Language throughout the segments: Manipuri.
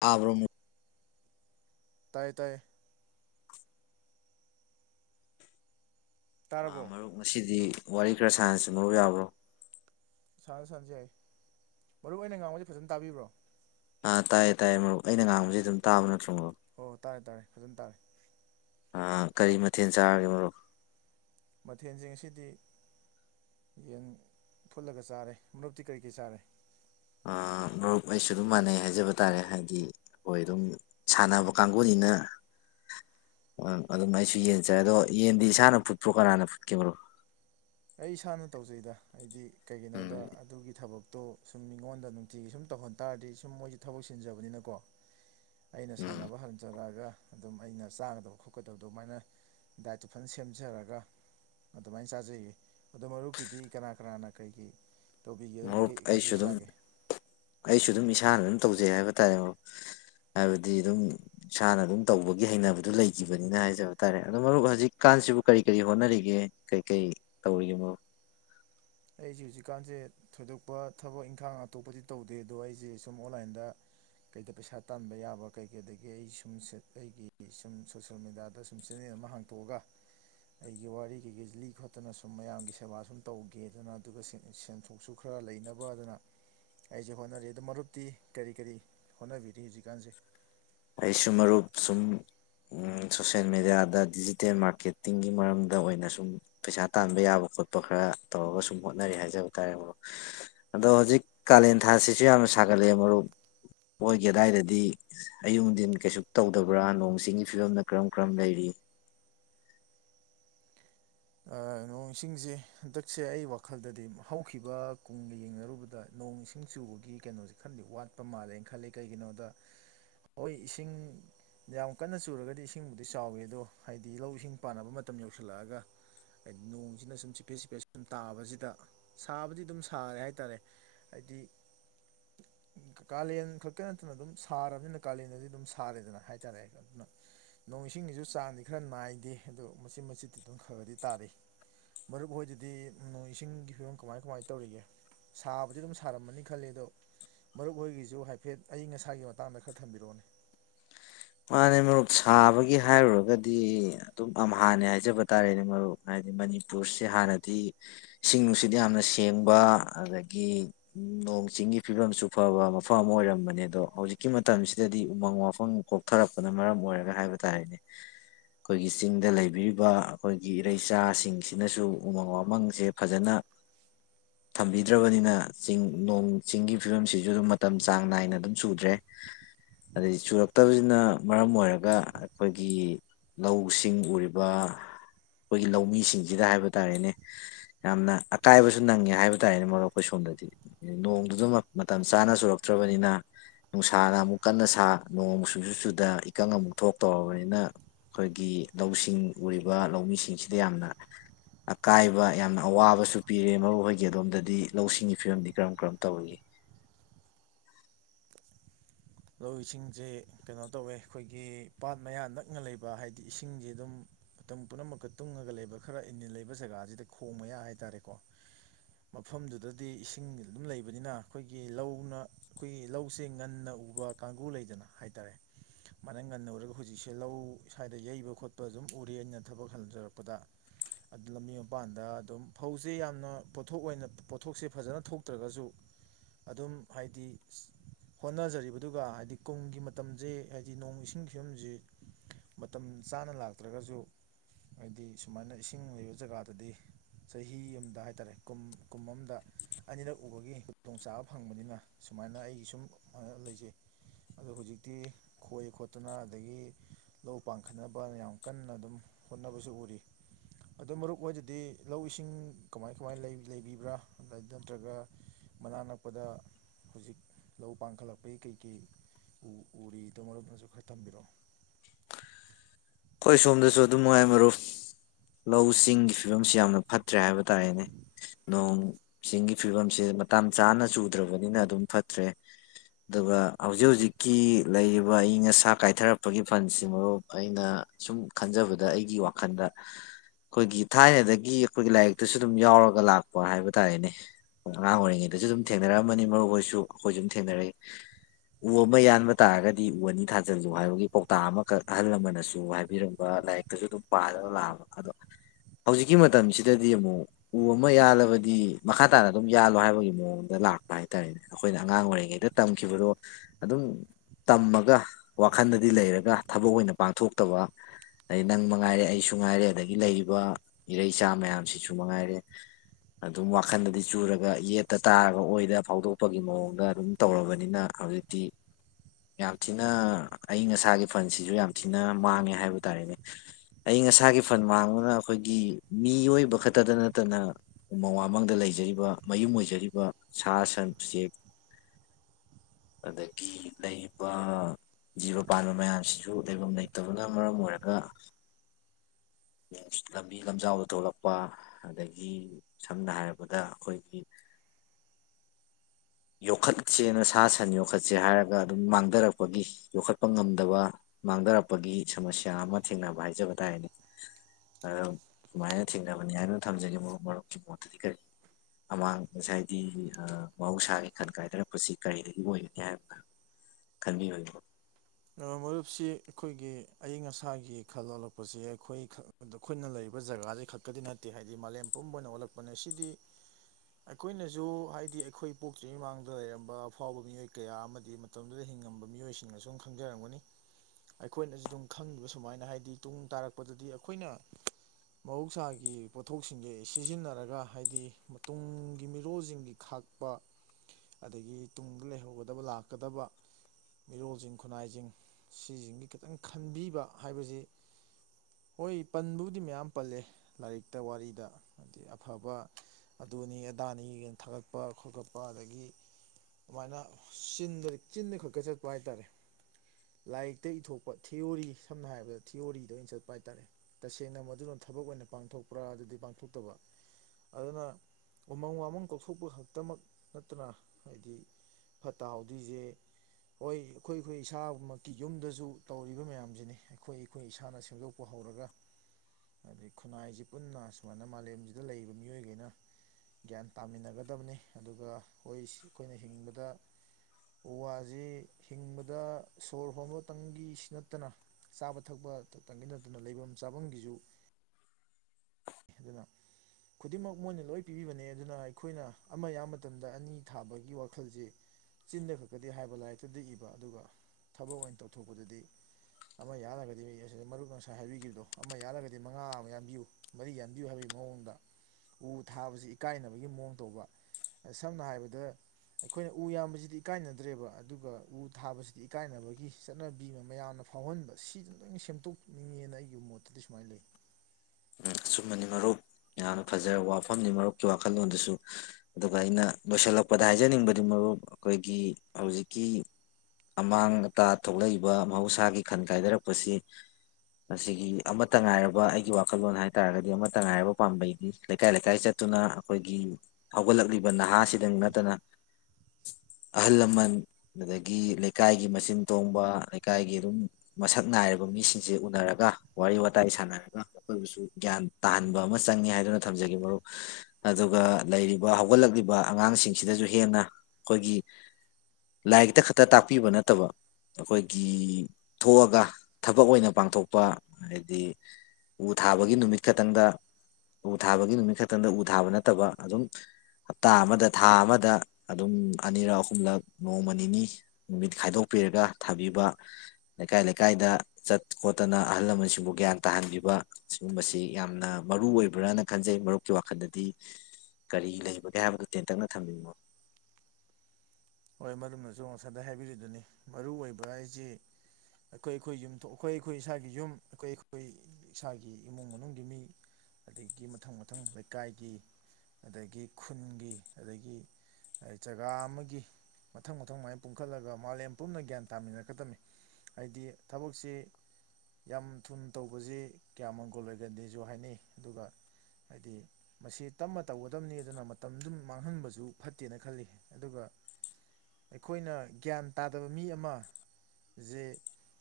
ꯇꯥꯕ꯭ꯔꯣ ꯃꯔꯨꯞ ꯇꯥꯏ ꯇꯥꯏ ꯑꯥ ꯇꯥꯔꯕꯣ ꯃꯔꯨꯞ ꯉꯁꯤꯗꯤ ꯋꯥꯔꯤ ꯈꯔ ꯁꯥꯟꯅꯁꯤ ꯃꯔꯨꯞ ꯌꯥꯕ꯭ꯔꯣ ꯁꯥꯟꯅ ꯁꯥꯟꯅꯁꯤ ꯌꯥꯏ ꯃꯔꯨꯞ ꯑꯩꯅ ꯉꯥꯡꯕꯁꯤ ꯐꯥꯖꯅ ꯇꯥꯕꯤꯕ꯭ꯔꯣ ꯑꯥ ꯇꯥꯏꯌꯦ ꯇꯥꯏꯌꯦ ꯃꯔꯨꯞ ꯑꯩꯅ ꯉꯥꯡꯕꯁꯤ ꯑꯗꯨꯝ ꯇꯥꯕ ꯅꯠꯇ꯭ꯔꯣ ꯍꯣ ꯇꯥꯔꯦ ꯇꯥꯔꯦ ꯐꯥꯖꯅ ꯇꯥꯔꯦ ꯑꯥ ꯀꯔꯤ ꯃꯊꯦꯜ ꯆꯥꯔꯒꯦ ꯃꯔꯨꯞ ꯃꯊꯦꯜꯖꯦ ꯉꯁꯤꯗꯤ ꯌꯦꯟ ꯐꯨꯠꯂꯒ ꯆꯥꯔꯦ ꯃꯔꯨꯞꯇꯤ ꯀꯔꯤ ꯀꯔꯤ ꯆꯥꯔꯦ ꯑꯥ ꯃꯔꯨꯞ ꯑꯩꯁꯨ ꯑꯗꯨꯝ ꯃꯥꯟꯅꯩ ꯍꯥꯏꯖꯕ ꯇꯥꯔꯦ ꯍꯥꯏꯗꯤ ꯍꯣꯏ ꯑꯗꯨꯝ ꯁꯥꯟꯅꯕ ꯀꯥꯡꯒꯨꯅꯤꯅ ꯑꯗꯨꯝ ꯑꯩꯁꯨ ꯌꯦꯟ ꯆꯥꯏ ꯑꯗꯣ ꯌꯦꯟꯗꯤ ꯏꯁꯥꯅ ꯐꯨꯠꯄ꯭ꯔꯣ ꯀꯅꯥꯅ ꯐꯨꯠꯀꯦ ꯃꯔꯨꯞ ꯑꯩ ꯏꯁꯥꯅ ꯇꯧꯖꯩꯗ ꯍꯥꯏꯗꯤ ꯀꯩꯒꯤꯅꯣꯗ ꯎꯝ ꯑꯗꯨꯒꯤ ꯊꯕꯛꯇꯣ ꯁꯨꯝ ꯃꯤꯉꯣꯟꯗ ꯅꯨꯡꯇꯤꯒꯤ ꯁꯨꯝ ꯇꯧꯍꯟ ꯇꯥꯔꯗꯤ ꯁꯨꯝ ꯃꯣꯏꯁꯨ ꯊꯕꯛ ꯆꯤꯟꯖꯕꯅꯤꯅꯀꯣ [inaudible] ꯑꯩꯅ ꯁꯥꯟꯅꯕ ꯍꯟꯖꯔꯛꯑꯒ ꯑꯗꯨꯝ ꯑꯩꯅ ꯆꯥꯒꯗꯕ ꯈꯣꯠꯀꯗꯕꯗꯣ ꯑꯗꯨꯃꯥꯏꯅ ꯗꯥꯏꯠꯇꯨ ꯐꯥꯖꯅ ꯁꯦꯝꯖꯔꯒ ꯑꯗꯨꯃꯥꯏꯅ ꯆꯥꯖꯩꯌꯦ ꯑꯗꯣ ꯃꯔꯨꯞꯀꯤꯗꯤ ꯀꯅꯥ ꯀꯅꯥꯅ ꯀꯩꯒꯤ ꯇꯧꯕꯤꯒꯦ ꯑꯗꯨ ꯃꯔꯨꯞ ꯀꯩ ꯑꯩꯁꯨ ꯀꯩꯀꯩ ꯑꯗꯨꯝ ꯆꯥꯒꯦ ꯑꯩꯁꯨ ꯑꯗꯨꯝ ꯏꯁꯥꯅ ꯑꯗꯨꯝ ꯇꯧꯖꯩ ꯍꯥꯏꯕ ꯇꯥꯔꯦ ꯍꯥꯏꯕꯗꯤ ꯑꯗꯨꯝ ꯏꯁꯥꯅ ꯑꯗꯨꯝ ꯇꯧꯕꯒꯤ ꯍꯩꯅꯕꯗꯨ ꯂꯩꯒꯤꯕꯅꯤꯅ ꯍꯥꯏꯖꯕ ꯇꯥꯔꯦ ꯑꯗꯣ ꯃꯔꯨꯞ ꯍꯧꯖꯤꯛꯀꯥꯟꯁꯤꯕꯨ ꯀꯔꯤ ꯀꯔꯤ ꯍꯣꯠꯅꯔꯤꯒꯦ ꯀꯩꯀꯩ ꯇꯧꯔꯤꯒꯦ ꯃꯔꯨꯞ ꯑꯩꯖꯦ ꯍꯧꯖꯤꯛꯀꯥꯟꯖꯦ ꯊꯣꯏꯗꯣꯛꯄ ꯊꯕꯛ ꯏꯪꯈꯥꯡ ꯑꯇꯣꯞꯄꯗꯤ ꯇꯧꯗꯦ ꯑꯗꯣ ꯑꯩꯖꯦ ꯁꯨꯝ ꯑꯣꯟꯂꯥꯏꯟꯗ ꯀꯩꯗ ꯄꯩꯁꯥ ꯇꯥꯟꯕ ꯌꯥꯕ ꯀꯩꯀꯩꯗꯒꯤ ꯑꯩ ꯁꯨꯝ ꯑꯩꯒꯤ ꯁꯨꯝ ꯁꯣꯁꯦꯜ ꯃꯦꯗꯤꯌꯥꯗ ꯁꯨꯝ ꯆꯦꯟꯅꯦꯜ ꯑꯃ ꯍꯥꯡ ꯗꯣꯛꯑꯒ ꯑꯩꯒꯤ ꯋꯥꯔꯤ ꯀꯩꯀꯩ ꯂꯤ ꯈꯣꯠꯇꯅ ꯁꯨꯝ ꯃꯌꯥꯝꯒꯤ ꯁꯦꯕꯥ ꯁꯨꯝ ꯇꯧ ꯒꯦꯗꯅ ꯑꯗꯨꯒ ꯁꯦꯟ ꯁꯦꯟꯊꯣꯛꯁꯨ ꯈꯔ ꯂꯩꯅꯕꯗꯅ ꯑꯩꯖꯨ ꯍꯣꯠꯅꯔꯤ ꯑꯗ ꯃꯔꯨꯞꯇꯤ ꯀꯔꯤ ꯀꯔꯤ ꯍꯣꯠꯅꯕꯤꯔꯤ ꯍꯧꯖꯤꯛꯀꯥꯟꯖꯦ ꯑꯩꯁꯨꯨ ꯃꯔꯨꯞ ꯁꯨꯝ ꯁꯣꯁꯦꯜ ꯃꯦꯗꯤꯌꯥꯗ ꯗꯤꯖꯤꯇꯦꯜ ꯃꯥꯔꯀꯦꯠꯇꯤꯡꯒꯤ ꯃꯔꯝꯗ ꯑꯣꯏꯅ ꯁꯨꯝ ꯄꯩꯁꯥ ꯇꯥꯟꯕ ꯌꯥꯕ ꯈꯣꯠꯄ ꯈꯔ ꯇꯧꯔꯒ ꯁꯨꯝ ꯍꯣꯠꯅꯔꯤ ꯍꯥꯏꯖꯕ ꯇꯥꯔꯦ ꯃꯔꯨꯞ ꯑꯗꯣ ꯍꯧꯖꯤꯛ ꯀꯥꯂꯦꯟ ꯊꯥꯁꯤꯁꯨ ꯌꯥꯝꯅ ꯁꯥꯒꯠꯂꯛꯑꯦ ꯃꯔꯨꯞ ꯃꯣꯏꯒꯤ ꯑꯗꯥꯏꯗꯗꯤ ꯑꯌꯨꯛ ꯅꯨꯡꯊꯤꯟ ꯀꯩꯁꯨ ꯇꯧꯗꯕ꯭ꯔꯥ ꯅꯣꯡ ꯁꯤꯡꯒꯤ ꯐꯤꯕꯝꯅ ꯀꯔꯝ ꯀꯔꯝ ꯂꯩꯔꯤ ꯅꯣꯡ ꯏꯁꯤꯡꯖꯦ ꯍꯟꯗꯛꯁꯦ ꯑꯩ ꯋꯥꯈꯜꯗꯗꯤ ꯍꯧꯈꯤꯕ ꯀꯨꯡꯒ ꯌꯦꯡꯅꯔꯨꯕꯗ ꯅꯣꯡ ꯏꯁꯤꯡ ꯏꯁꯤꯡ ꯆꯨꯕꯒꯤ ꯀꯩꯅꯣꯁꯦ ꯈꯟꯗꯤ ꯋꯥꯠꯄ ꯃꯥꯜꯂꯦꯅ ꯈꯜꯂꯦ ꯀꯩꯒꯤꯅꯣꯗ ꯍꯣꯏ ꯏꯁꯤꯡ ꯌꯥꯝ ꯀꯟꯅ ꯆꯨꯔꯒꯗꯤ ꯏꯁꯤꯡꯕꯨꯗꯤ ꯆꯥꯎꯋꯤ ꯑꯗꯣ ꯍꯥꯏꯗꯤ ꯂꯧ ꯏꯁꯤꯡ ꯄꯥꯟꯅꯕ ꯃꯇꯝ ꯌꯧꯁꯤꯜꯂꯛꯑꯒ ꯍꯥꯏꯗꯤ ꯅꯣꯡꯁꯤꯅ ꯁꯨꯝ ꯆꯤꯐꯦꯠ ꯆꯤꯐꯦꯠ ꯁꯨꯝ ꯇꯥꯕꯖꯤꯗ ꯁꯥꯕꯗꯤ ꯑꯗꯨꯝ ꯁꯥꯔꯦ ꯍꯥꯏꯇꯥꯔꯦ ꯍꯥꯏꯗꯤ [inaudible] ꯀꯥꯂꯦꯟ ꯈꯛꯇ ꯅꯠꯇꯅ ꯑꯗꯨꯝ ꯁꯥꯔꯕꯅꯤꯅ ꯀꯥꯂꯦꯟꯗꯗꯤ ꯑꯗꯨꯝ ꯁꯥꯔꯦꯗꯅ ꯍꯥꯏꯇꯥꯔꯦ ꯑꯗꯨꯅ ꯅꯣꯡ ꯏꯁꯤꯡꯖꯤꯖꯨ ꯆꯥꯡꯗꯤ ꯈꯔ ꯅꯥꯏꯗꯦ ꯑꯗꯨ ꯃꯆꯤꯠ ꯃꯆꯤꯠꯇꯤ ꯑꯗꯨꯝ ꯈꯔ ꯈꯔꯗꯤ ꯇꯥꯔꯤ ꯃꯔꯨꯞ ꯍꯣꯏꯗꯗꯤ ꯅꯣꯡ ꯏꯁꯤꯡꯒꯤ ꯐꯤꯕꯝ ꯀꯃꯥꯏ ꯀꯃꯥꯏꯅ ꯇꯧꯔꯤꯒꯦ ꯁꯥꯕꯗꯤ ꯑꯗꯨꯝ ꯁꯥꯔꯝꯃꯅꯤ ꯈꯜꯂꯤ ꯑꯗꯣ ꯃꯔꯨꯞ ꯍꯣꯏꯒꯤꯁꯨ ꯍꯥꯏꯐꯦꯠ ꯑꯏꯪ ꯑꯁꯥꯒꯤ ꯃꯇꯥꯡꯗ ꯈꯔ ꯊꯝꯕꯤꯔꯛꯑꯣꯅꯦ ꯃꯥꯅꯦ ꯃꯔꯨꯞ ꯁꯥꯕꯒꯤ ꯍꯥꯏꯔꯨꯔꯒꯗꯤ ꯑꯗꯨꯝ ꯑꯝ ꯍꯥꯟꯅꯦ ꯍꯥꯏꯖꯕ ꯇꯥꯔꯦꯅꯦ ꯃꯔꯨꯞ ꯍꯥꯏꯗꯤ ꯃꯅꯤꯄꯨꯔꯁꯦ ꯍꯥꯟꯅꯗꯤ ꯏꯁꯤꯡ ꯅꯨꯡꯁꯤꯠ ꯌꯥꯝꯅ ꯁꯦꯡꯕ ꯑꯗꯒꯤ ꯅꯣꯡ ꯆꯤꯡꯒꯤ ꯐꯤꯕꯝꯁꯨ ꯐꯕ ꯃꯐꯝ ꯑꯃ ꯑꯣꯏꯔꯝꯕꯅꯦ ꯑꯗꯣ ꯍꯧꯖꯤꯛꯀꯤ ꯃꯇꯝꯁꯤꯗꯗꯤ ꯎꯃꯪ ꯋꯥꯐꯪ ꯀꯣꯛ ꯊꯔꯛꯄꯅ ꯃꯔꯝ ꯑꯣꯏꯔꯒ ꯍꯥꯏꯕ ꯇꯥꯔꯦꯅꯦ ꯈꯣꯏꯒꯤ ꯆꯤꯡꯗ ꯂꯩꯕꯤꯔꯤꯕ ꯑꯈꯣꯏꯒꯤ ꯏꯔꯩꯆꯥꯁꯤꯡꯁꯤꯅꯁꯨ ꯎꯃꯪ ꯋꯥꯃꯪꯁꯦ ꯐꯖꯅ [inaudible] ꯊꯝꯕꯤꯗ꯭ꯔꯕꯅꯤꯅ ꯆꯤꯡ ꯅꯣꯡ ꯆꯤꯡꯒꯤ ꯐꯤꯕꯝꯁꯤꯁꯨ ꯑꯗꯨꯝ ꯃꯇꯝ ꯆꯥꯡ ꯅꯥꯏꯅ ꯑꯗꯨꯝ ꯆꯨꯗ꯭ꯔꯦ ꯑꯗꯩ ꯆꯨꯔꯛꯇꯕ ꯅ ꯃꯔꯝ ꯑꯣꯏꯔꯒ ꯑꯩꯈꯣꯏꯒꯤ ꯂꯧꯁꯤꯡ ꯎꯔꯤꯕ ꯈꯣꯏꯒꯤ ꯂꯧꯃꯤꯁꯤꯡꯁꯤꯗ ꯍꯥꯏꯕ ꯇꯥꯔꯦꯅꯦ ꯌꯥꯝꯅ ꯑꯀꯥꯏꯕꯁꯨ ꯅꯪꯉꯦ ꯍꯥꯏꯕ ꯇꯥꯔꯦꯅꯦ ꯃꯔꯨꯞ ꯈꯣꯏ ꯁꯣꯝꯗꯗꯤ ꯅꯣꯡꯗꯨꯖꯨ ꯃꯇꯝ ꯆꯥꯅ ꯆꯨꯔꯛꯇ꯭ꯔꯕꯅꯤꯅ ꯅꯨꯡꯁꯥꯅ ꯑꯃꯨꯛ ꯀꯟꯅ ꯁꯥ ꯅꯣꯡ ꯖꯨꯆꯨꯗ ꯏꯀꯪ ꯑꯃꯨꯛ ꯊꯣꯛ ꯇꯧꯔꯕꯅꯤꯅ ꯈꯣꯏꯒꯤ ꯂꯧꯁꯤꯡ ꯎꯔꯤꯕ ꯂꯧꯃꯤꯁꯤꯡꯁꯤꯗ ꯌꯥꯝꯅ ꯑꯀꯥꯏꯕ ꯌꯥꯝꯅ ꯑꯋꯥꯕꯁꯨ ꯄꯤꯔꯦ ꯃꯔꯨꯞ ꯍꯣꯏꯒꯤ ꯑꯗꯣꯝꯗꯗꯤ ꯂꯧꯁꯤꯡꯒꯤ ꯐꯤꯕꯝꯗꯤ ꯀꯔꯝ ꯀꯔꯝ ꯇꯧꯔꯤ ꯂꯧ ꯏꯁꯤꯡꯁꯦ ꯀꯩꯅꯣ ꯇꯧꯋꯦ ꯈꯣꯏꯒꯤ ꯄꯥꯠ ꯃꯌꯥ ꯅꯛꯅ ꯂꯩꯕ ꯍꯥꯏꯗꯤ ꯏꯁꯤꯡꯖ‌ꯦ ꯑꯗꯨꯝ ꯃꯇꯝ ꯄꯨꯝꯅꯃꯀ ꯇꯨꯡꯉꯒ ꯂꯩꯕ ꯈꯔ ꯏꯟꯅꯤꯜ ꯂꯩꯕ ꯖꯒꯥꯁꯤꯗ ꯈꯣꯡ ꯃꯌꯥ ꯍꯥꯏꯇꯥꯥꯔꯦꯀꯣ ꯃꯐꯝꯗꯨꯗꯗꯤ ꯏꯁꯤꯡ ꯑꯗꯨꯝ ꯂꯩꯕꯅꯤꯅ ꯈꯣꯏꯒꯤ ꯂꯧꯅ ꯈꯣꯏꯒꯤ ꯂꯧꯁꯦ ꯉꯟꯅ ꯎꯕ ꯀꯥꯡꯒꯨ ꯂꯩꯗꯅ ꯍꯥꯏꯇꯥꯔꯦ ꯃꯅꯪ ꯉꯟꯅ ꯎꯔꯒ ꯍꯧꯖꯤꯛꯁꯦ ꯂꯧ ꯁ꯭ꯋꯥꯏꯗ ꯌꯩꯕ ꯈꯣꯠꯄ ꯑꯗꯨꯝ ꯎꯔꯤ ꯑꯩꯅ ꯊꯕꯛ ꯍꯟꯖꯔꯛꯄꯗ ꯑꯗꯨ ꯂꯝꯕꯤ ꯃꯄꯥꯟꯗ ꯑꯗꯨꯝ ꯐꯧꯁꯦ ꯌꯥꯝꯅ ꯄꯣꯊꯣꯛ ꯑꯣꯏꯅ ꯄꯣꯠꯊꯣꯛꯁꯦ ꯐꯖꯅ ꯊꯣꯛꯇ꯭ꯔꯒꯁꯨ ꯑꯗꯨꯝ ꯍꯥꯏꯗꯤ ꯍꯣꯠꯅꯖꯔꯤꯕ ꯑꯗꯨꯒ ꯍꯥꯏꯗꯤ ꯀꯨꯝꯒꯤ ꯃꯇꯝꯁꯦ ꯍꯥꯏꯗꯤ ꯅꯣꯡ ꯏꯁꯤꯡ ꯐꯤꯕꯝꯁꯤ ꯃꯇꯝ ꯆꯥꯅ ꯂꯥꯛ ꯇ꯭ꯔꯒꯁꯨ ꯍꯥꯏꯗꯤ ꯁꯨꯃꯥꯏꯅ ꯏꯁꯤꯡ ꯂꯩꯕ ꯖꯒꯥꯗꯗꯤ ꯆꯍꯤ ꯑꯃꯗ ꯍꯥꯏꯇꯥꯔꯦ ꯀꯨꯝ ꯀꯨꯝ ꯑꯃꯗ ꯑꯅꯤꯔꯛ ꯎꯕꯒꯤ ꯈꯨꯗꯣꯡꯆꯥꯕ ꯐꯪꯕꯅꯤꯅ ꯁꯨꯃꯥꯏꯅ ꯑꯩꯒꯤ ꯁꯨꯝ ꯑ ꯂꯩꯖꯩ ꯑꯗ‌ꯣ ꯍꯨꯖꯤꯛꯇꯤ ꯈꯣꯏ ꯈꯣꯠꯇꯅ ꯑꯗꯒꯤ ꯂꯧ ꯄꯥꯡꯈꯠꯅꯕꯅ ꯌꯥꯝ ꯀꯟꯅ ꯑꯗꯨꯝ ꯍꯣꯠꯅꯕꯁꯨ ꯎꯔꯤ ꯑꯗꯨ ꯃꯔꯨꯞ ꯑꯣꯏꯗꯗꯤ ꯂꯧ ꯏꯁꯤꯡ ꯀꯃꯥꯏ ꯀꯃꯥꯏ ꯂꯩꯕꯤꯕ꯭ꯔꯥ ꯅꯠꯇ꯭ꯔꯒ ꯃꯅꯥꯛ ꯅꯛꯄꯗ ꯍꯨꯖꯤꯛ ꯂꯧ ꯄꯥꯡꯈꯠꯂꯛꯄꯒꯤ ꯀꯩ ꯀ‌ꯦ ꯎ ꯎꯔꯤꯗ‌ꯣ ꯃꯔꯣꯞꯅꯁꯨ ꯈꯔ ꯊꯝꯕꯤꯔꯛꯑꯣ ꯈ‌ꯣꯏ ꯁꯣꯝꯗꯁꯨ ꯑꯗꯨꯃꯉꯥꯏ ꯃꯔꯨꯞ ꯂꯧꯁꯤꯡꯒꯤ ꯐꯤꯕꯝꯁꯤ ꯌꯥꯝꯅ ꯐꯠꯇ꯭ꯔꯦ ꯍꯥꯏꯕ ꯇꯥꯔꯦꯅꯦ ꯅꯣꯡ ꯆꯤꯡꯒꯤ ꯐꯤꯕꯝꯁꯦ ꯃꯇꯥꯡ ꯆꯥꯅ ꯆꯨꯗ꯭ꯔꯕꯅꯤꯅ ꯑꯗꯨꯝ ꯐꯠꯇ꯭ꯔꯦ ꯗꯨꯒ ꯍꯧꯖꯤꯛ ꯍꯧꯖꯤꯛ ꯀꯤ ꯂꯩꯔꯤꯕ ꯑꯏꯪ ꯑꯁꯥ ꯀꯥꯏꯊꯔꯛꯄꯒꯤ ꯐꯟꯁꯤ ꯃꯔꯨꯞ ꯑꯩꯅ ꯁꯨꯝ ꯈꯟꯖꯕꯗ ꯑꯩꯒꯤ ꯋꯥꯈꯟꯗ ꯈꯣꯏꯒꯤ ꯊꯥꯏꯅꯗꯒꯤ ꯈꯣꯏꯒꯤ ꯂꯥꯏꯔꯤꯛꯇꯁꯨ ꯑꯗꯨꯝ ꯌꯥꯎꯔꯒ ꯂꯥꯛ ꯀꯣ ꯍꯥꯏꯕ ꯇꯥꯔꯦꯅꯦ ꯑꯉꯥꯡ ꯑꯣꯏꯔꯤꯉꯩꯗꯁꯨ ꯗꯨꯝ ꯊꯦꯡꯅꯔꯛꯑꯃꯅꯤ ꯃꯔꯨꯞ ꯍ‌ꯣꯏꯁꯨ ꯈꯣꯏꯁꯨ ꯗꯨꯝ ꯊꯦꯡꯅꯔꯛꯏ ꯎ ꯑꯃ ꯌꯥꯟꯕ ꯇꯥꯔꯒꯗꯤ ꯎ ꯑꯅꯤ ꯊꯥꯖꯜꯂꯨ ꯍꯥꯏꯕꯒꯤ ꯄꯧꯇꯥꯛ ꯑꯃꯈꯛ ꯑꯍꯜ ꯂꯃꯟꯅꯁꯨ ꯍꯥꯏꯕ ꯕꯤꯔꯝꯕ ꯂꯥꯏꯔꯤꯛꯇꯁꯨ ꯑꯗꯨꯝ ꯄꯥꯔꯒ ꯂꯥꯛꯑꯕ ꯑꯗꯣ ꯍꯧꯖꯤꯛꯀꯤ ꯃꯇꯝꯁꯤꯗꯗꯤ ꯑꯃꯨꯛ ꯎ ꯑꯃ ꯌꯥꯜꯂꯕꯗꯤ ꯃꯈꯥ ꯇꯥꯅ ꯗꯨꯝ ꯌꯥꯜꯂꯣ ꯍꯥꯏꯕꯒꯤ ꯃꯑꯣꯡꯗ ꯂꯥꯛꯄ ꯍꯥꯏꯇꯥꯔꯦꯅꯦ ꯑꯈꯣꯏꯅ ꯑꯉꯥꯡ ꯑꯣꯏꯔꯤꯉꯩꯗ ꯇꯝꯈꯤꯕꯗꯣ ꯑꯗꯨꯝ ꯇꯝꯃꯒ ꯋꯥꯈꯟꯗꯗꯤ ꯂꯩꯔꯒ ꯊꯕꯛ ꯑꯣꯏꯅ ꯄꯥꯡꯊꯣꯛꯇꯕ ꯗꯩ ꯅꯪ ꯃꯉꯥꯏꯔꯦ ꯑꯩꯁꯨ ꯉꯥꯏꯔꯦ ꯑꯗꯒꯤ ꯂꯩꯔꯤꯕ ꯏꯔꯩꯆꯥ ꯃꯌꯥꯝꯁꯤꯁꯨ ꯃꯉꯥꯏꯔꯦ ꯑꯗꯨꯝ ꯋꯥꯈꯟꯗꯗꯤ ꯆꯨꯔꯒ ꯌꯦꯠꯇ ꯇꯥꯔꯒ ꯑꯣꯏꯗ ꯐꯥꯎꯗꯣꯛꯄꯒꯤ ꯃꯑꯣꯡꯗ ꯑꯗꯨꯝ ꯇꯧꯔꯕꯅꯤꯅ ꯍꯧꯖꯤꯛ ꯇꯤ ꯌꯥꯝ ꯊꯤꯅ ꯑꯌꯤꯡ ꯑꯁꯥꯒꯤ ꯐꯟꯁꯤꯁꯨ ꯌꯥꯝ ꯊꯤꯅ ꯃꯥꯡꯉꯦ ꯍꯥꯏꯕ ꯍꯥꯏꯕ ꯇꯥꯔꯦꯅꯦ ꯑꯏꯪ ꯑꯁꯥꯒꯤ ꯐꯟ ꯃꯥꯡꯕꯅ ꯑꯩꯈꯣꯏꯒꯤ ꯃꯤꯑꯣꯏꯕ ꯈꯛꯇꯗ ꯅꯠꯇꯅ ꯎꯃꯪ ꯋꯥꯃꯥꯡꯗ ꯂꯩꯖꯔꯤꯕ ꯃꯌꯨꯝ ꯑꯣꯏꯖꯔꯤꯕ ꯁꯥ ꯁꯟ ꯎꯆꯦꯛ ꯑꯗꯒꯤ ꯂꯩꯔꯤꯕ ꯖꯤꯕ ꯄꯥꯟꯕ ꯃꯌꯥꯝꯁꯤꯁꯨ ꯂꯩꯐꯝ ꯂꯩꯇꯕꯅ ꯃꯔꯝ ꯑꯣꯏꯔꯒ ꯂꯝꯕꯤ ꯂꯝꯖꯥꯎꯗ ꯊꯣꯛꯂꯛꯄ ꯑꯗꯒꯤ ꯁꯝꯅ ꯍꯥꯏꯔꯕꯗ ꯑꯩꯈꯣꯏꯒꯤ ꯌꯣꯈꯠꯁꯦꯅ ꯁꯥ ꯁꯟ ꯌꯣꯈꯠꯁꯦ ꯍꯥꯏꯔꯒ ꯑꯗꯨꯝ ꯃꯥꯡꯊꯔꯛꯄꯒꯤ ꯌꯣꯈꯠꯄ ꯉꯝꯗꯕ ꯃꯥꯡꯊꯔꯛꯄꯒꯤ ꯁꯃꯁ꯭ꯌꯥ ꯑꯃ ꯊꯦꯡꯅꯕ ꯍꯥꯏꯖꯕ ꯇꯥꯔꯦꯅꯦ ꯑꯗꫭ ꯁꯨꯃꯥꯏꯅ ꯊꯦꯡꯅꯕꯅꯤ ꯍꯥꯏꯗꯨꯅ ꯊꯝꯖꯒꯦ ꯃꯔꯨꯞ ꯃꯔꯨꯞꯒꯤ ꯃꯣꯠꯇꯗꯤ ꯀꯔꯤ ꯑꯃꯥꯡ ꯉꯁꯥꯏꯗꯤ ꯃꯍꯧꯁꯥꯒꯤ ꯈꯟ ꯀꯥꯏꯗꯅꯛ ꯄꯨꯠꯁꯤ ꯀꯔꯤꯗꯒꯤ ꯑꯣꯏꯒꯅꯤ ꯍꯥꯏꯕꯅ ꯈꯟꯕꯤꯕꯒꯦ ꯑ ꯃꯔꯨꯞꯁꯤ ꯑꯩꯈꯣꯏꯒꯤ ꯑꯏꯪ ꯑꯁꯥꯒꯤ ꯈꯜ ꯑꯣꯜꯂꯛꯄꯁꯤ ꯑꯩꯈꯣꯏ ꯈꯜ ꯑꯗ ꯑꯩꯈꯣꯏꯅ ꯂꯩꯔꯤꯕ ꯖꯒꯥꯁꯤ ꯈꯛꯇꯗꯤ ꯅꯠꯇꯦ ꯍꯥꯏꯗꯤ ꯃꯥꯂꯦꯝ ꯄꯨꯝꯕ ꯑꯣꯏꯅ ꯑꯣꯜꯂꯛꯄꯅꯦ ꯁꯤꯗꯤ ꯑꯩꯈꯣꯏꯅꯁꯨ ꯍꯥꯏꯗꯤ ꯑꯩꯈꯣꯏ ꯄꯣꯛꯇ꯭ꯔꯤꯉꯩ ꯃꯥꯡꯗ ꯂꯩꯔꯝꯕ ꯑꯐꯥꯎꯕ ꯃꯤꯑꯣꯏ ꯀꯌꯥ ꯑꯃꯗꯤ ꯃꯇꯝꯗꯨꯗ ꯍꯤꯡꯉꯝꯕ ꯃꯤꯑꯣꯏꯁꯤꯡꯅ ꯁꯨꯝ ꯈꯪꯖꯔꯝꯒꯅꯤ ꯑꯩꯈꯣꯏꯅꯁꯨ ꯑꯗꯨꯝ ꯈꯪꯉꯤꯕ ꯁꯨꯃꯥꯏꯅ ꯍꯥꯏꯗꯤ ꯇꯨꯡ ꯇꯥꯔꯛꯄꯗꯗꯤ ꯑꯩꯈꯣꯏꯅ ꯃꯍꯧꯁꯥꯒꯤ ꯄꯣꯠꯊꯣꯛꯁꯤꯡꯁꯦ ꯁꯤꯖꯤꯟꯅꯔꯒ ꯍꯥꯏꯗꯤ ꯃꯇꯨꯡꯒꯤ ꯃꯤꯔꯣꯜꯁꯤꯡꯒꯤ ꯈꯥꯛ ꯑꯗꯒꯤ ꯇꯨꯡꯗ ꯂꯩꯍꯧꯒꯗꯕ ꯂꯥꯛꯀꯗꯕ ꯃꯤꯔꯣꯜꯁꯤꯡ ꯈꯨꯟꯅꯥꯏꯁꯤꯡ ꯁꯤꯁꯤꯡꯒꯤ ꯈꯤꯇꯪ ꯈꯟꯕꯤꯕ ꯍꯥꯏꯕꯁꯤ ꯍꯣꯏ ꯄꯟꯕꯕꯨꯗꯤ ꯃꯌꯥꯝ ꯄꯜꯂꯦ ꯂꯥꯏꯔꯤꯛꯇ ꯋꯥꯔꯤꯗ ꯍꯥꯏꯗꯤ ꯑꯐꯕ ꯑꯗꯨꯅꯤ ꯑꯗꯥꯅꯤꯒꯥꯏ ꯊꯥꯒꯠꯄ ꯈꯣꯀꯠꯄ ꯑꯗꯒꯤ ꯑꯗꯨꯃꯥꯏꯅ ꯆꯤꯟꯗꯗꯤ ꯆꯤꯟꯗ ꯈꯛꯇ ꯆꯠꯄ ꯍꯥꯏꯇꯥꯔꯦ ꯂꯥꯏꯔꯤꯛꯇ ꯏꯊꯣꯛꯄ ꯊꯤꯑꯣꯔꯤ ꯁꯝꯅ ꯍꯥꯏꯔꯕꯗ ꯊꯤꯑꯣꯔꯤꯗ ꯑꫭꯏꯅ ꯆꯠꯄ ꯍꯥꯏꯇꯥꯔꯦ ꯇꯁꯦꯡꯅ ꯃꯗꯨꯅ ꯊꯕꯛ ꯑꯣꯏꯅ ꯄꯥꯡꯊꯣꯛꯄ꯭ꯔꯥ ꯑꯗꯨꯗꯤ ꯄꯥꯡꯊꯣꯛꯇꯕ ꯑꯗꯨꯅ ꯎꯃꯪ ꯋꯥꯃꯪ ꯀꯣꯛꯊꯣꯛꯄ ꯈꯛꯇꯃꯛ ꯅꯠꯇꯅ ꯍꯥꯏꯗꯤ ꯐꯠꯇ ꯍꯥꯎꯗꯣꯏꯁꯦ ꯍꯣꯏ ꯑꯩꯈꯣꯏ ꯑꯩꯈꯣꯏ ꯏꯁꯥꯃꯛꯀꯤ ꯌꯨꯝꯗꯁꯨ ꯇꯧꯔꯤꯕ ꯃꯌꯥꯝꯁꯤꯅꯤ ꯑꯩꯈꯣꯏ ꯑꯩꯈꯣꯏ ꯏꯁꯥꯅ ꯁꯦꯝꯗꯣꯛꯄ ꯍꯧꯔꯒ ꯍꯥꯏꯗꯤ ꯈꯨꯟꯅꯥꯏꯁꯤ ꯄꯨꯟꯅ ꯁꯨꯃꯥꯏꯅ ꯃꯥꯂꯦꯝꯁꯤꯗ ꯂꯩꯔꯤꯕ ꯃꯤꯑꯣꯏꯈꯩꯅ ꯒ꯭ꯌꯥꯟ ꯇꯥꯃꯤꯟꯅꯒꯗꯕꯅꯤ ꯑꯗꯨꯒꯍ ꯍꫭꯏ ꯑꯩꯈꯣꯏꯅ ꯍꯤꯡꯕꯗ ꯎ ꯋꯥꯁꯤ ꯍꯤꯡꯕꯗ ꯁꯣꯔ ꯍꯣꯟꯕꯇꯪꯒꯤ ꯅꯠꯇꯅ ꯆꯥꯕ ꯊꯛꯄ ꯇꯪꯒꯤ ꯅꯗꯨꯅ ꯂꯩꯐꯝ ꯆꯥꯐꯝꯒꯤꯁꯨ ꯑꯗꯨꯅ ꯈꯨꯗꯤꯡꯃꯛ ꯃꯣꯏꯅ ꯂꯣꯏ ꯄꯤꯕꯤꯕꯅꯦ ꯑꯗꯨꯅ ꯑꯩꯈꯣꯏꯅ ꯑꯃ ꯌꯥꯝꯌꯥꯝꯕ ꯃꯇꯝꯗ ꯑꯅꯤ ꯊꯥꯕꯒꯤ ꯋꯥꯈꯜꯁꯦ ꯆꯤꯟꯗ ꯈꯛꯇꯗꯤ ꯍꯥꯏꯕ ꯂꯥꯏꯔꯤꯛꯇꯗꯤ ꯏꯕ ꯑꯗꯨꯒ ꯊꯕꯛ ꯑꯣꯏꯅ ꯇꯧꯊꯣꯛꯄꯗꯗꯤ ꯑꯃ ꯌꯥꯜꯂꯒꯗꯤ ꯃꯤ ꯃꯔꯨꯞ ꯉꯁꯥꯏ ꯍꯥꯏꯕꯤꯈꯤꯕꯗꯣ ꯑꯃ ꯌꯥꯜꯂꯒꯗꯤ ꯃꯉꯥꯃꯨꯛ ꯌꯥꯟꯕꯤꯌꯨ ꯃꯔꯤ ꯌꯥꯟꯕꯤꯌꯨ ꯍꯥꯏꯕꯒꯤ ꯃꯑꯣꯡꯗ ꯎ ꯊꯥꯕꯁꯤ ꯏꯀꯥꯏꯅꯕꯒꯤ ꯃꯑꯣꯡ ꯇꯧꯕ ꯁꯝꯅ ꯍꯥꯏꯔꯕꯗ ꯑꯩꯈꯣꯏꯅ ꯎ ꯌꯥꯟꯕꯁꯤꯗꯤ ꯏꯀꯥꯏꯅꯗ꯭ꯔꯦꯕ ꯑꯗꯨꯒ ꯎ ꯊꯥꯕꯁꯤꯗ ꯏꯀꯥꯏꯅꯕꯒꯤ ꯆꯠꯅꯕꯤ ꯑꯃ ꯃꯌꯥꯝꯅ ꯐꯥꯎꯍꯟꯕ ꯁꯤꯖꯤꯝꯇꯪ ꯁꯦꯝꯗꯣꯛꯅꯤꯡꯉꯦꯅ ꯑꯩꯒꯤ ꯃꯣꯠꯇꯗꯤ ꯁꯨꯃꯥꯏꯅ ꯂꯩ ꯎꯝ ꯑꯆꯨꯝꯕꯅꯤ ꯃꯔꯨꯞ ꯌꯥꯝꯅ ꯐꯖꯔꯕ ꯋꯥꯐꯝꯅꯤ ꯃꯔꯨꯞꯀꯤ ꯋꯥꯈꯜꯂꯣꯟꯗꯨꯁꯨ ꯑꯗꯨꯒ ꯑꯩꯅ ꯂꯣꯏꯁꯤꯜꯂꯛꯄꯗ ꯍꯥꯏꯖꯅꯤꯡꯕꯗꯤ ꯃꯔꯨꯞ ꯑꯩꯈꯣꯏꯒꯤ ꯍꯧꯖꯤꯛꯀꯤ ꯑꯃꯥꯡ ꯑꯇꯥ ꯊꯣꯛꯂꯛꯏꯕ ꯃꯍꯧꯁꯥꯒꯤ ꯈꯟ ꯀꯥꯏꯊꯔꯛꯄꯁꯤ ꯑꯁꯤꯒꯤ ꯑꯃꯠꯇ ꯉꯥꯏꯔꯕ ꯑꯩꯒꯤ ꯋꯥ ꯋꯥꯈꯜꯂꯣꯟ ꯍꯥꯏꯇꯥꯥꯔꯒꯗꯤ ꯑꯃꯠꯇ ꯉꯥꯏꯔꯕ ꯄꯥꯝꯕꯩꯗꯤ ꯂꯩꯀꯥꯏ ꯂꯩꯀꯥꯏ ꯆꯠꯇꯨꯅ ꯑꯩꯈꯣꯏꯒꯤ ꯍꯧꯒꯠꯂꯛꯂꯤꯕ ꯅꯍꯥꯁꯤꯗꯪ ꯅꯠꯇꯅ ꯑꯍꯜ ꯂꯃꯟ ꯑꯗꯨꯗꯒꯤ ꯂꯩꯀꯥꯏꯒꯤ ꯃꯆꯤꯟ ꯇꯣꯡꯕ ꯂꯩꯀꯥꯏꯒꯤ ꯑꯗꯨꯝ ꯃꯁꯛ ꯅꯥꯏꯔꯕ ꯃꯤꯁꯤꯡꯁꯦ ꯎꯅꯔꯒ ꯋꯥꯔꯤ ꯋꯥꯇꯥꯏ ꯁꯥꯟꯅꯔꯒ꯫ ꯑꯩꯈꯣꯏꯕꯨꯁꯨ ꯒ꯭ꯌꯥꯟ ꯇꯥꯍꯟꯕ ꯑꯃ ꯆꯪꯉꯦ ꯍꯥꯏꯗꯨꯅ ꯊꯝꯖꯒꯦ ꯃꯔꯨꯞ꯫ ꯑꯗꯨꯒ ꯂꯩꯔꯤꯕ ꯍꯧꯒꯠꯂꯛꯂꯤꯕ ꯑꯉꯥꯡꯁꯤꯡꯁꯤꯗꯁꯨ ꯍꯦꯟꯅ ꯑꯩꯈꯣꯏꯒꯤ ꯂꯥꯏꯔꯤꯛꯇ ꯈꯛꯇ ꯇꯥꯛꯄꯤꯕ ꯅꯠꯇꯕ꯫ ꯑꯩꯈꯣꯏꯒꯤ ꯊꯣꯛꯑꯒ ꯊꯕꯛ ꯑꯣꯏꯅ ꯄꯥꯡꯊꯣꯛꯄ ꯍꯥꯏꯗꯤ ꯎ ꯊꯥꯕꯒꯤ ꯅꯨꯃꯤꯠ ꯈꯛꯇꯪꯗ ꯎ ꯊꯥꯕꯒꯤ ꯅꯨꯃꯤꯠ ꯈꯛꯇꯪꯗ ꯎ ꯊꯥꯕ ꯅꯠꯇꯕ ꯑꯗꯨꯝ ꯍꯞꯇꯥ ꯑꯃꯗ ꯊꯥ ꯑꯃꯗ ꯑꯗꯨꯝ ꯑꯅꯤꯔꯛ ꯑꯍꯨꯝꯂꯛ ꯅꯣꯡꯃ ꯅꯤꯅꯤ ꯅꯨꯃꯤꯠ ꯈꯥꯏꯗꯣꯛꯄꯤꯔꯒ ꯊꯥꯕꯤꯕ꯫ ꯂꯩꯀꯥꯏ ꯂꯩꯀꯥꯏꯗ ꯆꯠ ꯈꯣꯠꯇꯅ ꯑꯍꯜ ꯂꯃꯟꯁꯤꯡꯕꯨ ꯒ꯭ꯌꯥꯟ ꯇꯥꯍꯟꯕꯤꯕ꯫ ꯁꯤꯒꯨꯝꯕꯁꯤ ꯌꯥꯝꯅ ꯃꯔꯨ ꯑꯣꯏꯕ꯭ꯔꯅ ꯈꯟꯖꯩ ꯃꯔꯨꯞꯀꯤ ꯋꯥꯈꯟꯗꯗꯤ ꯀꯔꯤ ꯂꯩꯕꯒꯦ ꯍꯥꯏꯕꯗꯨ ꯇꯦꯟꯇꯛꯅ ꯊꯝꯕꯤꯌꯨ ꯃꯔꯨꯞ꯫ ꯍꯣꯏ ꯃꯔꯝꯅꯁꯨ ꯉꯁꯥꯏꯗꯩ ꯍꯥꯏꯕꯤꯔꯤꯗꯨꯅꯤ ꯃꯔꯨ ꯑꯣꯏꯕ ꯍꯥꯏꯁꯤ ꯑꯩꯈꯣꯏ ꯑꯩꯈꯣꯏ ꯌꯨꯝꯊꯣ ꯑꯩꯈꯣꯏ ꯑꯩꯈꯣꯏ ꯏꯁꯥꯒꯤ ꯌꯨꯝ ꯑꯩꯈꯣꯏ ꯑꯩꯈꯣꯏ ꯒꯤ ꯏꯁꯥꯒꯤ ꯏꯃꯨꯡ ꯃꯅꯨꯡꯒꯤ ꯃꯤ ꯑꯗꯒꯤ ꯃꯊꯪ ꯃꯊꯪ ꯂꯩꯀꯥꯏꯒꯤ ꯑꯗꯒꯤ ꯈꯨꯟꯒꯤ ꯑꯗꯒꯤ ꯖꯒꯥ ꯑꯃꯒꯤ ꯃꯊꯪ ꯃꯊꯪ ꯑꯗꯨꯃꯥꯏꯅ ꯄꯨꯟꯈꯠꯂꯒ ꯃꯥꯂꯦꯝ ꯄꯨꯝꯅ ꯒ꯭ꯌꯥꯟ ꯇꯥꯃꯤꯟꯅꯔꯛꯀꯗꯝꯅꯤ꯫ ꯍꯥꯏꯗꯤ ꯊꯕꯛꯁꯤ ꯌꯥꯝ ꯊꯨꯅ ꯇꯧꯕꯁꯤ ꯀꯌꯥ ꯃꯥꯡꯒꯣꯜ ꯑꯣꯏꯒꯟꯗꯦꯁꯨ ꯍꯥꯏꯅꯩ ꯑꯗꯨꯒ ꯍꯥꯏꯗꯤ ꯃꯁꯤ ꯇꯞꯅ ꯇꯧꯒꯗꯝꯅꯤ ꯑꯗꯨꯅ ꯃꯇꯝ ꯑꯗꯨꯝ ꯃꯥꯡꯍꯟꯕꯁꯨ ꯐꯠꯇꯦꯅ ꯈꯜꯂꯤ ꯑꯗꯨꯒ ꯑꯩꯈꯣꯏꯅ ꯒ꯭ꯌꯥꯟ ꯇꯥꯗꯕ ꯃꯤ ꯑꯃ ꯁꯦ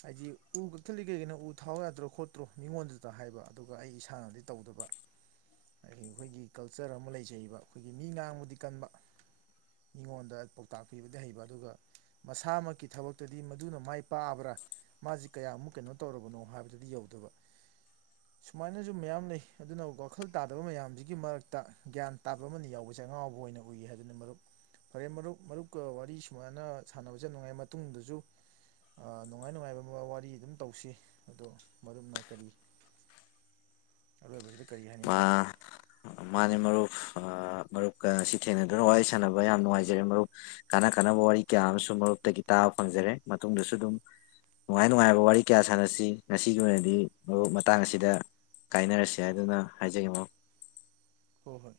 ꯍꯥꯏꯗꯤ ꯎ ꯀꯛꯊꯠꯂꯤ ꯀꯩꯒꯤꯅꯣ ꯎ ꯊꯥꯎ ꯌꯥꯗ꯭ꯔꯣ ꯈꯣꯠꯇ꯭ꯔꯣ ꯃꯤꯉꯣꯟꯗꯨꯗꯇ ꯍꯥꯏꯕ ꯑꯗꯨꯒ ꯑꯩ ꯏꯁꯥꯅꯗꯤ ꯇꯧꯗꯕ [inaudible] ꯑꯩꯈꯣꯏꯒꯤ ꯀꯜꯆꯔ ꯑꯃ ꯂꯩꯖꯩꯕ ꯑꯩꯈꯣꯏꯒꯤ ꯃꯤ ꯉꯥꯡꯕꯗꯤ ꯀꯟꯕ ꯃꯤꯉꯣꯟꯗ ꯄꯧ ꯇꯥꯛ ꯄꯤꯕꯗꯤ ꯍꯩꯕ ꯑꯗꯨꯒ ꯃꯁꯥꯃꯛꯀꯤ ꯊꯕꯛꯇꯗꯤ ꯃꯗꯨꯅ ꯃꯥꯏ ꯄꯥꯛꯑꯕ꯭ꯔꯥ ꯃꯥꯁꯤ ꯀꯌꯥꯃꯨꯛ ꯀꯩꯅꯣ ꯇꯧꯔꯕꯅꯣ ꯍꯥꯏꯕꯗꯗꯤ ꯌꯧꯗꯕ꯫ [inaudible] ꯁꯨꯃꯥꯏꯅꯁꯨ ꯃꯌꯥꯝ ꯂꯩ ꯑꯗꯨꯅ ꯋꯥꯈꯜ ꯇꯥꯗꯕ ꯃꯌꯥꯝꯁꯤꯒꯤ ꯃꯔꯛꯇ ꯒ꯭ꯌꯥꯟ ꯇꯥꯕ ꯑꯃꯅꯤ ꯌꯥꯎꯕꯁꯦ ꯑꯉꯥꯎꯕ ꯑꯣꯏꯅ ꯎꯏ ꯍꯥꯏꯗꯨꯅꯦ ꯃꯔꯨꯞ ꯐꯔꯦ ꯃꯔꯨꯞ ꯃꯔꯨꯞꯀ ꯋꯥꯔꯤ ꯁꯨꯃꯥꯏꯅ ꯁꯥꯟꯅꯕꯁꯦ ꯌꯥꯝ ꯅꯨꯡꯉꯥꯏ ꯃꯇꯨꯡꯗꯁꯨ ꯑ ꯅꯨꯡꯉꯥꯏ ꯅꯨꯡꯉꯥꯏꯕ ꯃ-ꯋꯥꯔꯤ ꯑꯗꯨꯝ ꯇꯧꯁꯤ ꯑꯗꯣ ꯃꯔꯨꯞꯅ ꯀꯔꯤ [inaudible] ꯑꯔꯣꯏꯕꯁꯤꯗ ꯀꯔꯤ ꯃꯥ ꯍꯥꯏꯅꯤꯡꯕ꯫ ꯃꯥꯅꯦ ꯃꯔꯨꯞ ꯑ ꯃꯔꯨꯞꯀ ꯉꯁꯤ ꯊꯦꯡꯅꯗꯨꯅ ꯋꯥꯔꯤ ꯁꯥꯟꯅꯕ ꯌꯥꯝ ꯅꯨꯡꯉꯥꯏꯖꯔꯦ ꯃꯔꯨꯞ꯫ ꯀꯥꯟꯅ ꯀꯥꯟꯅꯕ ꯋꯥꯔꯤ ꯀꯌꯥ ꯑꯃꯁꯨ ꯃꯔꯨꯞꯇꯒꯤ ꯇꯥꯕ ꯐꯪꯖꯔꯦ ꯃꯇꯨꯡꯗꯁꯨ ꯑꯗꯨꯝ ꯅꯨꯡꯉꯥꯏ ꯅꯨꯡꯉꯥꯏꯕ ꯋꯥꯔꯤ ꯀꯌꯥ ꯁꯥꯟꯅꯁꯤ ꯉꯁꯤꯒꯤ ꯑꯣꯏꯅꯗꯤ ꯃꯔꯨꯞ ꯃꯇꯥꯡ ꯑꯁꯤꯗ ꯀꯥꯏꯅꯔꯁꯦ ꯍꯥꯏꯗꯨꯅ ꯍꯥꯏꯖꯒꯤ ꯃꯔꯨꯞ꯫ ꯍꯣ ꯍꯣꯏ꯫